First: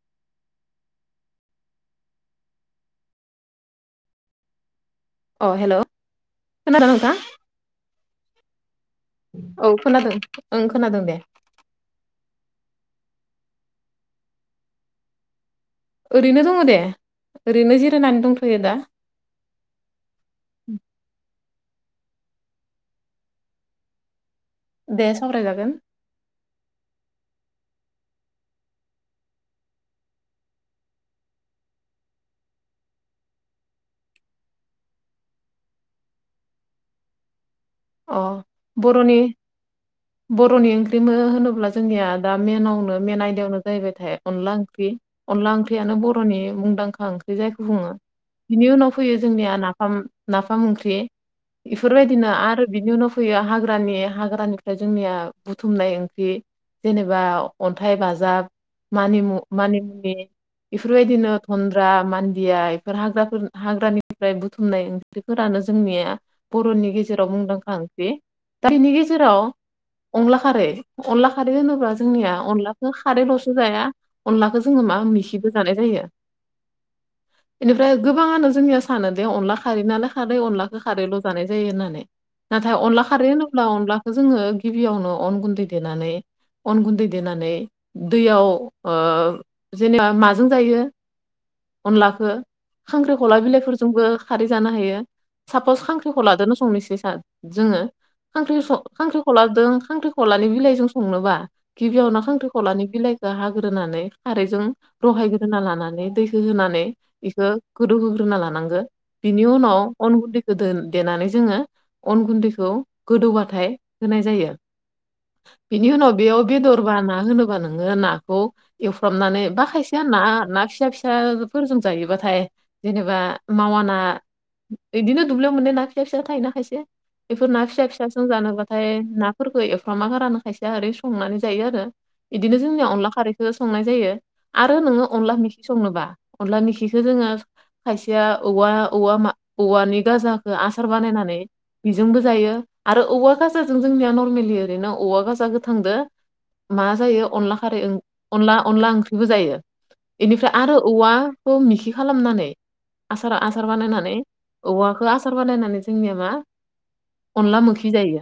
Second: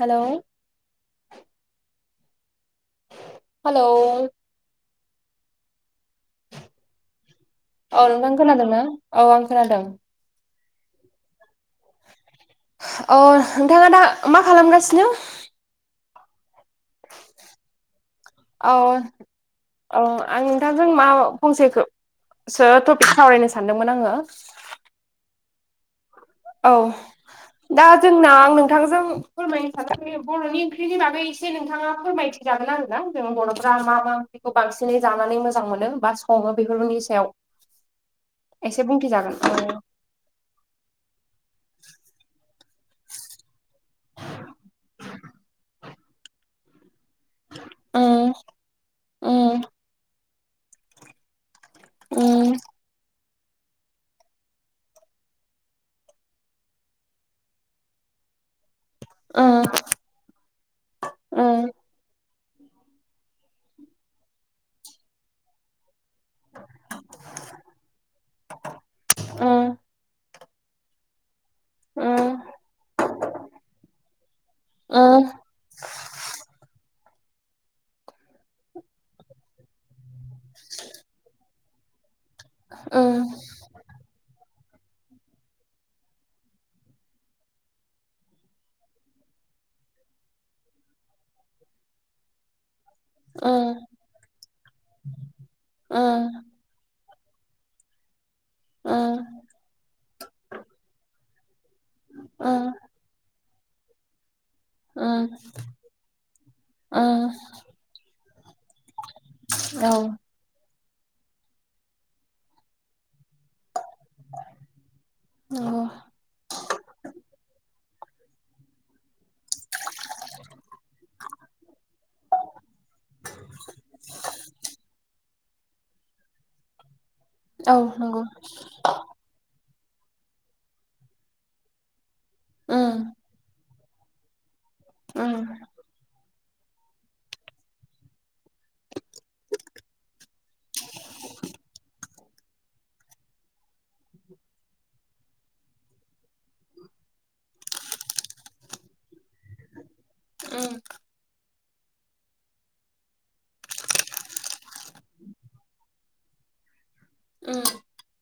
Hello hello अ hello खोनादों ना नोंथां [unintelligible] औ नोंथां खोनादों ना औ आं खोनादों ओं खोनादों दे अ नोंथाङा दा मा खालामगासिनो ओरैनो दङ दे ओरैनो जिरायनानै दंथ'यो औ दा औ आं नोंथांजों मा फंसेखो सो टपिक सावरायनो सानदोंमोन आङो दे सावरायजागोन औ दा जोंना आं नोंथांजों फोरमायनो सानाखै [unintelligible] बर'नि ओंख्रिनि बागै एसे नोंथाङा फोरमायथि जागोन आरोना जों बर'फ्रा मामा बेखौ बांसिनै जानानै मोजां मोनो बा सङो बेफोरनि सायाव अ एसे बर'नि बुंथिजागोन ओव बर'नि ओंख्रिबो होनोब्ला जोंनिया दा मेनावनो मेन आयदायावनो जाहैबायथाय अनला ओंख्रि अनला ओंख्रियानो बर'नि मुंदांखा ओंख्रि जायखौ बुङो उम बिनि उनाव फैयो जोंनिया उम नाफाम नाफाम ओंख्रि ना इफोरबायदिनो उम आरो बिनि उनाव फैयो हाग्रानि हाग्रानिफ्राय जोंनिया बुथुमनाय ओंख्रि। जेनेबा अन्थाइ बाजाब मानिमु उम मानिमुनि बेफोरबायदिनो उम थन्द्रा मान दिया बेफोर हाग्राफोर हाग्रानिफ्राय बुथुमनाय ओंख्रिफोरानो जोंनिया बर'नि गेजेराव मुंदांखा ओंख्रि। दा बिनि गेजेराव उम अंला खारै अनला खारै होनोब्ला जोंनिया अनलाखौ खारैल'सो जाया। अनलाखौ जोङो मा उम मिसिबो बो जानाय जायो। बिनिफ्राय गोबाङनो जोंनिया सानो दे अनला खारै [unintelligible] खारै अनलाखौ खारैल' जानाय जायो होननानै। नाथाय अनला उम खारै होनोब्ला अनलाखो जोङो गिबियावनो अन गुन्दै देनानै अन गुन्दै देनानै दैयाव ओ जेनेबा माजों जायो अनलाखो खांख्रिखला उम बिलाइफोरजोंबो खारै जानो हायो सापस उम खांख्रिख'लादोनो संनोसै सान जोङो खख्रि ओम खांख्रिखलाजों खांख्रि खलानि बिलाइजों संनोबा गिबियावनो ओम खांख्रिख'लानि बिलाइखौ हाग्रोनानै खारैजों ओम रहायग्रोना लानानै दैखौ होनानै ओम बेखौ गोदौहोग्रोना लानांगो। बिनि उनाव औ अन गुन्दैखोन देनानै जोङो अन गुन्दैखौ गोदौबाथाय होनाय जायो नंगौ बेनि उनाव बेयाव बेदरबा ना होनोबा नोङो नाखौ एवफ्रामनानै बा खायसेयाना ना फिसा फिसाफोरजों जायोबाथाय जेनेबा मावाना बिदिनो दुब्लियाव मोननाय ना फिसा फिसा थायोना खायसे बेफोर ना औ फिसा नंगौ फिसाजों जानोबाथाय ना फोरखो एफ्रामा गारानो खायसेया ओरै संनानै जायो आरो इदिनो जोंनिया ओम अनला खारैखौो संनाय जायो। आरो नोङो अनला ओम मेखि संनोबा, अनला मेखिखौ जोङो खायसेया औवा औवा मा औवानि गाजाखौ आसार बानायनानै जोंबो जायो आरो औवा गाजाजों जोंनिया नर्मेलि ओरैनो औवा गजा गोथांदो मा जायो अनला खारै अनला अनला ओंख्रिबो जायो। बेनिफ्राय आरो ओम औवाखौ मिखि खालामनानै आसार आसार बानायनानै औवाखो आसार बानायनानै जोंनिया मा अनला मोखि जायो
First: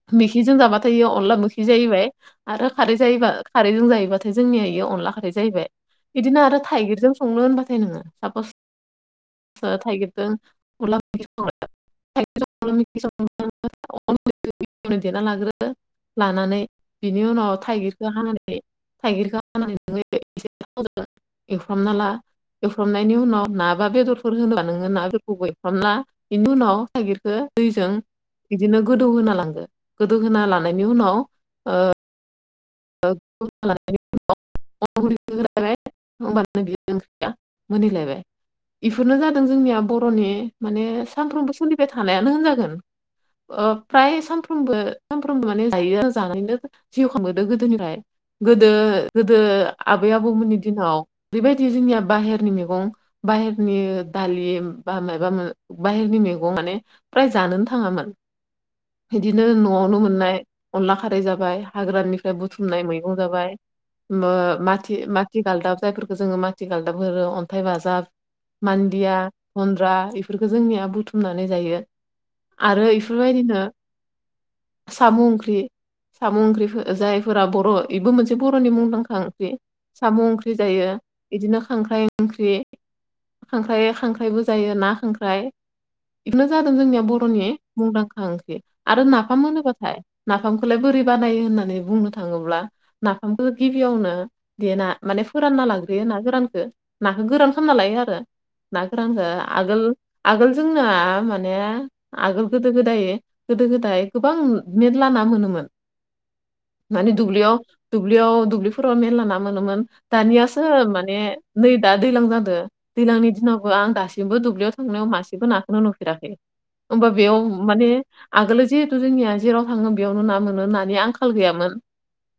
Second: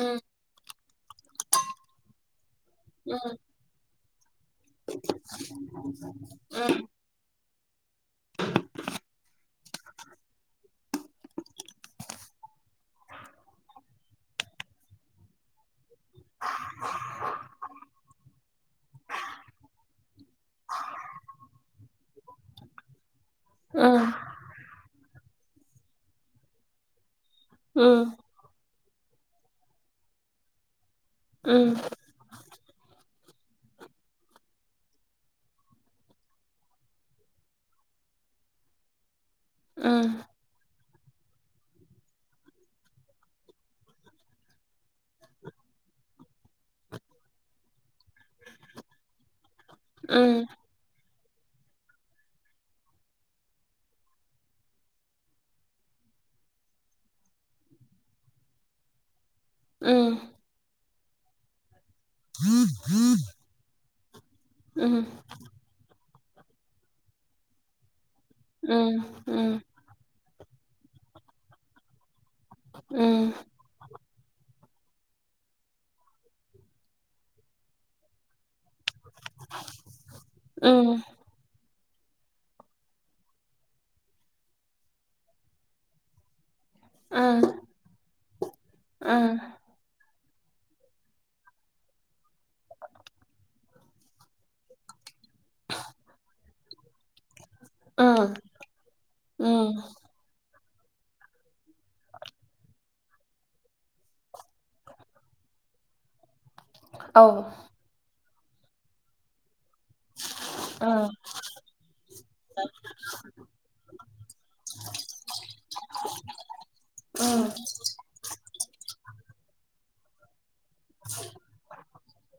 ओम मोखिजों जाबाथायो अनला मोखि जाहैबाय। आरो खारै जायोबा ओम खारैजों जायोबाथाय जोंनिया इयाव अनला खारै जाहैबाय बिदिनो आरो थाइगिरजों संनो होनबा थाय नोङो सापस थाइगिरजों अनला थाइगिरजों [unintelligible] देना लाग्रोदो लानानै बिनि उनाव थाइगिरखौ हानानै थाइगिरखौ हानानै नोङो एसे [unintelligible] एवफ्रामना ला एवफ्रामनायनि उनाव ना बा बेदरफोर होनोबा नोङो नाफोरखौबो एवफ्रामना बेनि उनाव थाइगिरखो ओम दैजों बिदिनो गोदौ होना लांगो गोदौहोना लानायनि उनाव उम। [unintelligible] होमबानो बि ओंख्रिया मोनहैलायबाय बेफोरनो जादों जोंनिया ओम बर'नि माने सानफ्रोमबो सोलिबाय थानायानो होनजागोन। ओ फ्राय सानफ्रामबो सानफ्रामबो माने जायो जानायनो जिउ खाङो गोदोनिफ्राय गोदो आबै आबौमोननि दिनाव बेबायदि जोंनिया बाहेरनि मैगं बाहेरनि दालि बा माबा बाहेरनि मैगं माने फ्राय जानोनो थाङामोन। बिदिनो न'आवनो ओम मोननाय अनला खारै जाबाय हाग्रानिफ्राय बुथुमनाय मै गं जाबाय ओ ओम ओम मा-माथि गालदाब जायफोरखौ जोङो माथि गालदाब होरो अन्थाइ बाजाब ओम मान्दिया ओम गुन्द्रा इ फोरखो जोंनिया बुथुमनानै जायो आरो इफोरबायदिनो सामु ओंख्रि समु ओंख्रिफो ओ जायफोरा बर' इबो मोनसे बर'नि मुंदां ओंख्रि सामु ओंख्रि जायो ओम ओम इदिनो खांख्राइ ओंख्रि खांख्राइ खांख्राइबो जायो ना खांख्राइ इफोनो जादों जोंनिया बर'नि मुंदांखा ओंख्रि आरो औ नाफाम होनोबाथाय नाफामखोलाय बोरै बानायो होननानै बुंनो थाङोब्ला नाफामखो गिबियावनो देना माने फोरानना लाग्रोयो ना गोरानखो नाखो गोरान खामना लायो ओम आरो ना गोरानखो ओम आगोल आगोल जोंना माने आगोल गोदो गोदायो गोदो गोदाय गोबां मेरला नाम मोनोमोन। माने दुब्लियाव दुब्लियाव दुब्लिफोराव मेरला ना मोनोमोन। दानियासो माने नै दा दैलां जादो दैलांनि दिनावबो आं दासिमबो दुब्लियाव थांनायाव मासेबो नाखोनो नुफेराखै। ओमबा बेयाव ओम माने आगोलो जिहेथु जोंनिया जेराव थाङो बेयावनो ना मोनो नानि आंखाल गैयामोन।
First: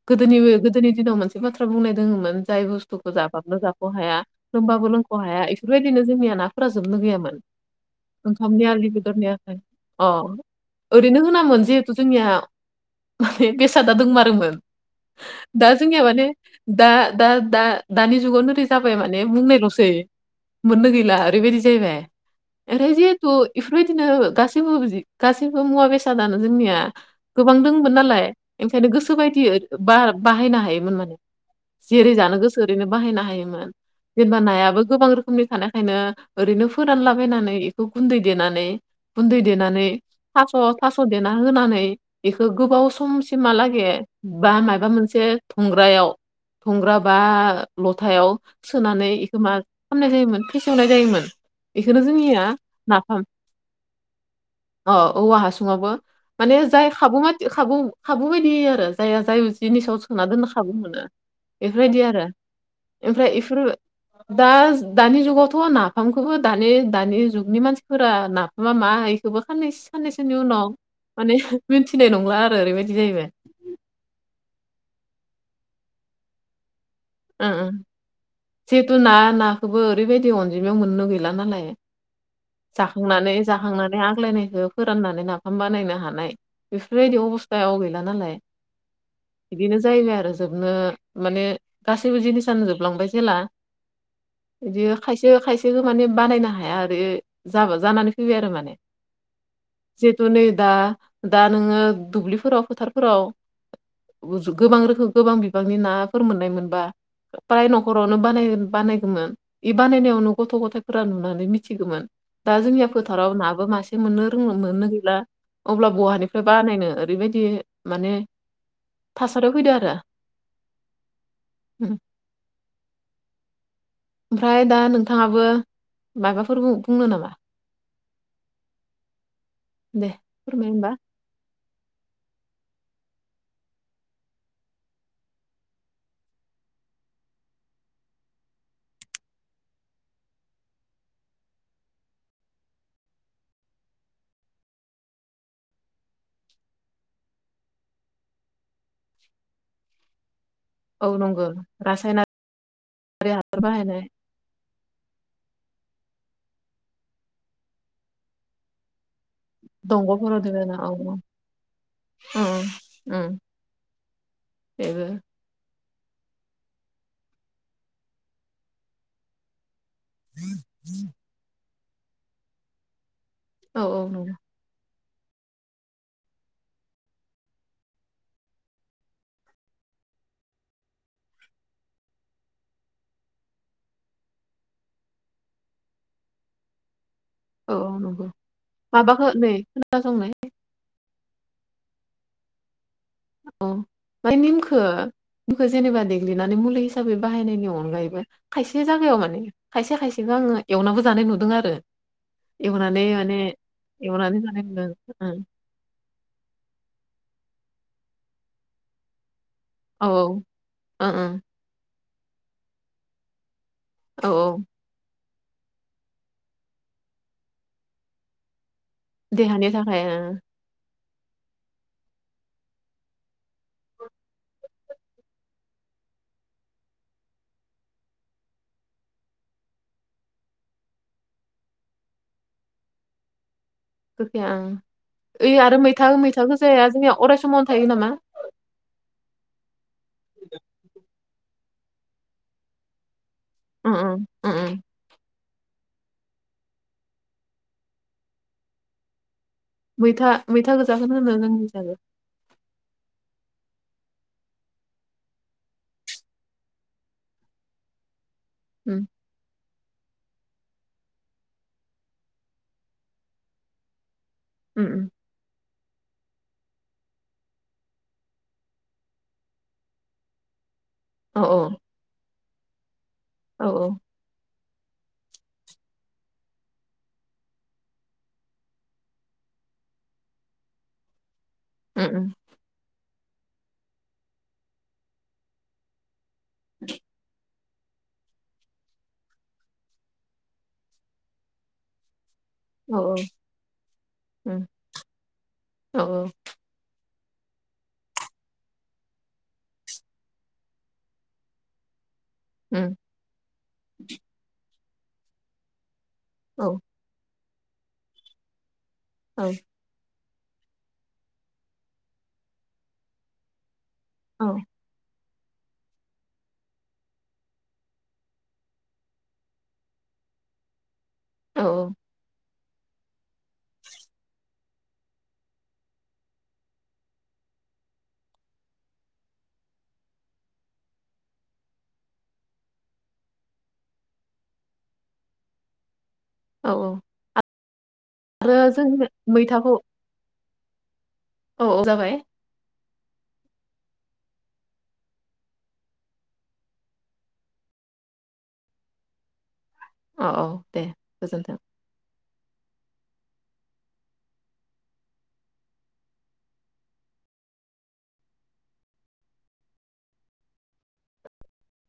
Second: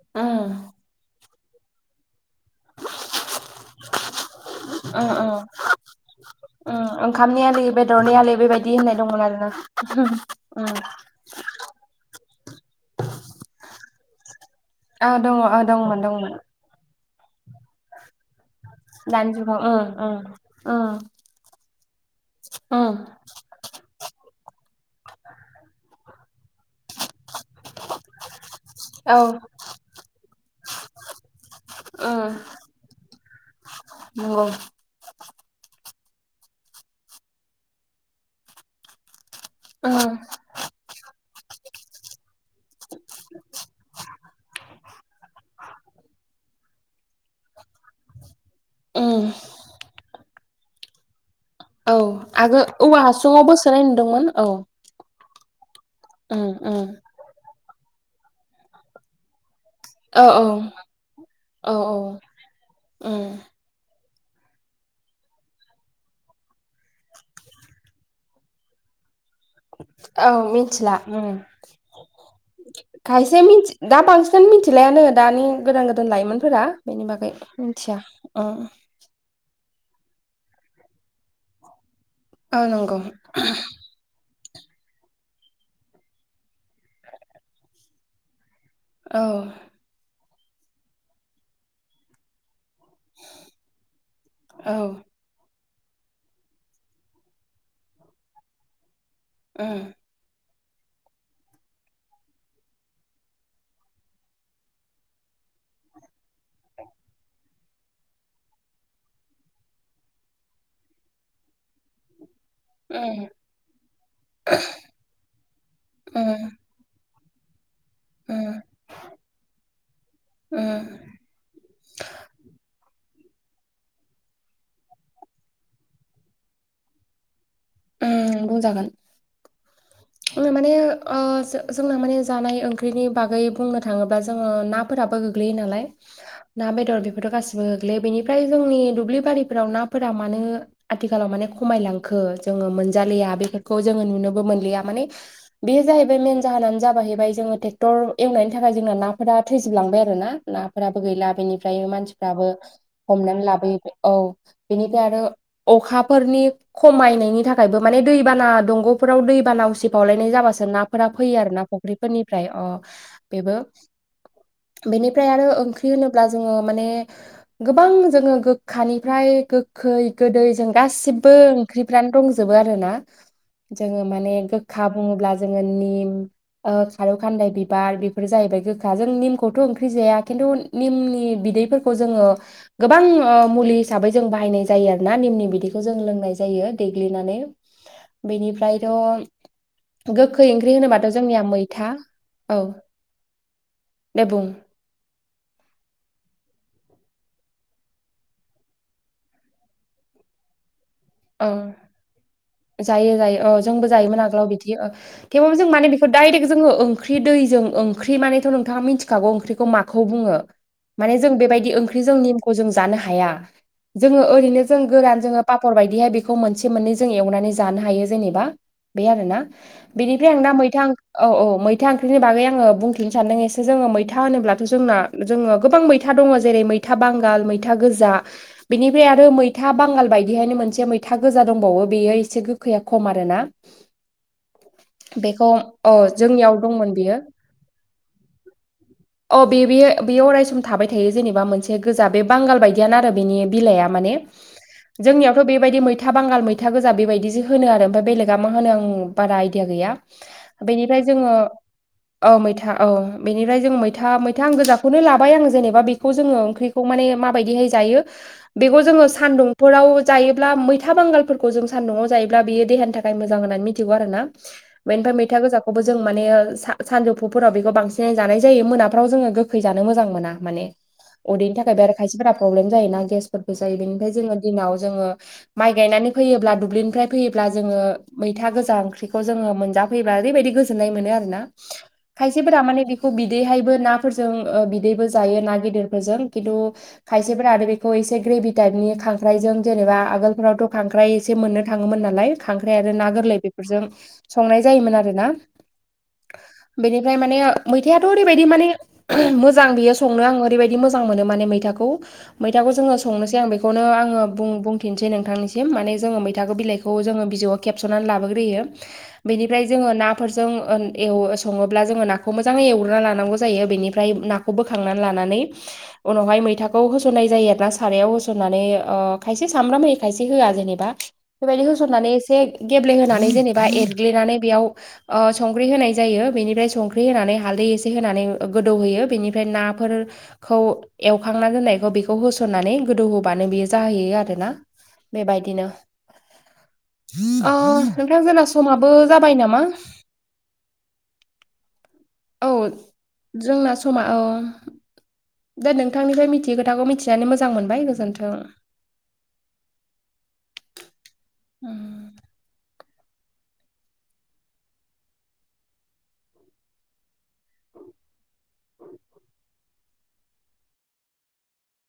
गोदोनिवो ओम गोदोनि दिनाव मोनसे बाथ्रा बुंनाय दोङोमोन। जाय बुस्थुखो जाबानो जाख' हाया। लोंबाबो लोंख' ओम हाया इफोरबायदिनो जोंनिया नाफोरा जोबनो ओम गैयामोन। ओंखामनि आलि बेदरनि आलि ओंखामनि बेबायदि आलि होननाय दंमोन बेदरनि आरोना आखाय अ ओम ओरैनो होनामोन जिहेथु जोंनिया माने बेसादा दोंमा मोन औ दङ औ दा दंमोन जोंनिया माने दंमोन दा-दा-दा-दानि जुगावनो जाबाय माने दानि जुगाव ओं बुंनायल'सै मोननो ओं गैला ओरैबायदि जाहैबाय। ओं एफ्राय जिहेथु इफोरबायदिनो गासैबो बिदि गासैबो मुवा बेसादानो जोंनिया गोबां दोंमोन नालाय, ओंखायनो गोसो औ बायदि बा बाहायनो हायोमोन माने। जेरै ओं जानो गोसो ओरैनो बाहायनो हायोमोन। जेनबा नंगौ नायाबो गोबां रोखोमनि थानायखायनो ओरैनो फोरानलाबायनानै इखो गुन्दै देनानै गुन्दै देनानै ओं थास' थास' देना होनानै बेखो गोबाव समसिमालागे बा मायबा मोनसे धंग्रायाव धंग्रा बा लथायाव सोनानै ओम इखो मा खामनाय जायोमोन फेसेवनाय जायोमोन। औ बेखौनो जोंनिया आगो औवा नाफाम हासुङावबो सोनाय नुदोंमोन। औ अ औवा हासुङावबो ओम माने जाय ओम खाबु बादि खाबु खाबु बायदि आरो। जाया जाय जिनिसाव सोना औ दोननो खाबु मोनो औ औ इफोरबायदि आरो ओम ओमफ्राय इफोरो [inaudible] दाज दानि जुगावथ' नाफामखोबो दानि-दानि जुगनि मानसिफोरा नाफामा माहाय खोदो खाननैस औ खाननैसोनि उनाव मिथिला माने मोनथिनाय नंला आरो ओरैबायदि जाहैबाय। खायसे मिथि दा बांसिनानो मिथिलायानो दानि गोदान गोदान लाइमोनफोरा बेनि बा मिनथिया उम दोना नाखोबो ओरैबायदि अनजिमायाव मोननो गैला नालाय। औ नंगौ जाखांनानै जाखांनानै आग्लायनायखो फोराननानै नाफाम बानायनो हानाय। बेफोरबायदि अबस्थायाव गैला नालाय औ बिदिनो जायो आरो जोबनो माने गासैबो जिनिस नो जोबलांबाय जेला औ ओम इदिनो खायसे खायसेखो माने बानायनो हाया आरो जाबा जानानै फैबाय आरो माने। उम जिहेतु नै दा दा नोङो दुब्लिफोराव फोथारफोराव उजु गोबां रोखो गोबां बिबांनि नाफोर मोननायमोनबा पाय न'खरावनो बानायोन बानायगोमोन। इ बानायनायावनो गथ' गथायफोरा नुनानै मिथिगोमोन। दा जोंनिया फोथाराव ओम नाबो मासे मोननो रों मोननो गैला अब्ला बहानिफ्राय बानायनो ओरैबायदि माने थासारियाव फैदो आरो उम। उम ओमफ्राय दा नोंथाङाबो माबाफोर बु-बुंनो नामा? उम बुंजागोन। दे [unintelligible] माने फोरमाय होमबा ओ जो जोंना माने जानाय ओंख्रिनि बागै बुंनो थाङोब्ला जोङो नाफोराबो गोग्लैयो नालाय। ना बेदर बेफोरथ' गासिबो गोग्लैयो बेनिफ्राय जोंनि दुब्लि बारिफोराव नाफोरा मानो आथिखालाव माने खमायलांखो जोङो मोनजालिया बेफोरखौ जोङो नुनोबो मोनलिया माने बेयो जाहैबाय मेेन जाहोनानो जाबााहैबाय जोङो ट्रेक्टर एवनायनि थाखाय जोंना नाफोरा थैजोबलांबाय आरो ना ना फोराबो औ गैला नंगौ बेनिफ्राय रासायनारि मानसिफ्राबो हमनानै हासार लाबोयो। बाहायनाय औ बेनिफ्राय आरो अखाफोरनि खमायनायनि थाखायबो माने दैबाना दंग'फोराव दैबा उसिफावलायनाय दंग'फोराव दोनो जाबासो ना औ नाफोरा उम फैयो आरो ना फुख्रिफोरनिफ्राय अ उम बेबो बेबो बेनिफ्राय आरो ओं होनोब्ला जोङो माने गोबां जोङो गोखानिफ्राय गो खै गोदै जों गासिबो ओंख्रिफ्रानो दंजोबो आरो ना औ जोङो नंगौ। माने गो खा बुङोब्ला जोङो निम ओ खारौ खान्दाय बिबार बेफोर जाहैबाय गोखा जों निमखौथ' ओंख्रि जाया खिन्थु निमनि बिदैफोरखौ जोङो गोबां ओ मुलि हिसाबै जों बाहायनाय जायो आरो ना निमनि बिदिखौ जों लोंनाय जायो देग्लिनानै। औ औ नंगौ बेनिफ्रायथ' माबाखौ नै खोनासंनाय गोखै ओंख्रि होनोबाथ' जोंनिया मैथा औ। ओ दे फाय बुं निमखो खो जेनेबा देग्लिनानै मुलि हिसाबै बाहायनायनि अनगायैबो खायसे जायागायाव माने खायसे खायसेखौ आङो एवनाबो जानाय नुदों औ आरो। एवनानै जायो माने जायो अ जोंबो जायोमोन एवनानै आगोलाव जानाय बिदि नुदों ओ ओं थेवबो जों माने डाइरेक्ट जोङो ओंख्रि दैजों ओंख्रि मानेथ' नोंथाङा मिथिखागौ ओंख्रिखौ मा खौ औ ओं बुङो माने जों ओं बेबायदि ओंख्रिजों निमखौ जों जानो हाया। जोङो औ ओरैनो औ जों गोरान जोङो पापर बायदिहाय बेखौ मोनसे मोननै जों एवनानै जानो हायो जेनेबा। बे आरोना देहानि थाखाय ओ बेनिफ्राय आं दा मैथा ओं औ औ मैथा ओंख्रिनि बागै आङो बुंथिनो सानदों एसे जोङो मैथा होनोब्लाथ' जोंना जोङो गोबां मैथा दङ जेरै मैथा बांगाल मैथा गोजा बेनिफ्राय आरो मैथा बांगाल बायदिहायनो मोन से मैथा गोजा दंबावो बेयो एसे गोखैया खम आरोना। गोखाया ओं ओइ बेखौ आरो अ मैथा मैथा जोंनियाव गो जाया दंमोन जोंनिया बियो अराय समावनो थायो नामा? अ बे बे बेयो अरायसम थाबाय थायो जेनेबा मोनसे गोजा बे बांगाल बायदियानो आरो बेनि बिलाइआ उम माने उम उम उम जोंनियाव थ' बेबायदि मैथा बांगाल मैथा गोजा बेबायदिसो होनो आरो ओमफ्राय बेलेगा मा होनो आं बारा आइदिया गैया मैथा मैथा बेनिफ्राय गोजाखौनो जोङो होनो जोंनि जाबो ओ मैथा ओ बेनिफ्राय जोङो मैथा मैथा आं गोजाखौनो लाबाय आं जेनेबा बेखौ जोङो ओंख्रि खौ मानि माबायदिहाय जायो। बेखौ उम जोङो सानदुंफोराव जायोब्ला मैथा बांगालफोरखौ जों सान्दुआव जायोब्ला बियो देहानि थाखाय मोजां होननानै मिथिगौ आरो ना। उम उम बेनिफाय मै था गोजाखौबो जों मानेा सानजौफुफोराव बेखौ बांसिनै जानाय जायो मोनाफ्राव जोङो गोखै जानो मोजां मोना माने। औ उदैनि थाखाय बे आरो खायसेफोरा प्रब्लेम जायोना गेसफोरबो औ जायो बेनिफ्राय जोङो दिनाव जोङो माइ गायनानै फैयोब्ला दुब्लिनिफ्राय फैयोब्ला जोङो मैथा गोजा ओंख्रिखौ जोङो मोनजा फैबा ओरैबायदि गोजोननाय मोनो आरो ना। उम उम खायसेफोरा माने बेखौ बिदैहायबो नाफोरजों बिदैबो जायो ना गेदेरफोरजों खिन्थु खायसेफोरा आरो बेखौ एसे ग्रेभि टाइपनि खांख्राइजों जेनेबा आगोलफ्रावथ' खांख्राइ एसे मोननो थाङोमोन नालाय खांख्राइ आरो औ ना औ गोरलै बेफोरजों संनाय उम जायोमोन आरो ना। औ बेनिफ्राय माने मैथायाथ' ओरैबायदि माने मोजां बियो संनो आं ओरैबायाददि मोजां मोनो माने मैथाखौ। मैथाखौ जोङो उम संनोसै आं बेखौनो आङो बुं बुंथिनसै नोंथांनिसिम माने जोङो मै थाखो औ बिलाइखौ जोङो बिजौआव खेबस'नानै लाबोग्रोयो औ बेनिफ्राय जोङो ना फोरजों एव सङोब्ला जोङो नाखौ मोजाङै एवग्रोना लानांगौ जायो बेनि फ्राय औ नाखौ बोखांनानै लानानै उनावहाय मैथाखौ होसननाय जायो आरो ना सारायाव होसननानै ओ खायसे सामब्राम मै खायसे होआ जेनेबा औ बेबायदि होसननानै एसे गेब्लेहोनानै जेनेबा एरग्लिनानै बेयाव संख्रि होनाय जायो बेनिफ्राय संख्रि होनानै हालदै एसे होनानै गोदौहोयो बेनिफ्राय नाफोर खौ एवखांना दोन्नायखौ बेखौ होसननानै गोदौ होबानो बेयो जाहोयो। बि आरोना बेबायदिनो औ औ अ नोंथां जोंना आरो जों समाबो जाबाय नामा मैथाखौ औ औ जाबाय औ जोंना समा औ दे नोंथांनिफ्राय मिथियै खोथाखौ मिथिनानै मोजां मोनबाय गोजोन्थों औ औ दे गोजोन्थों।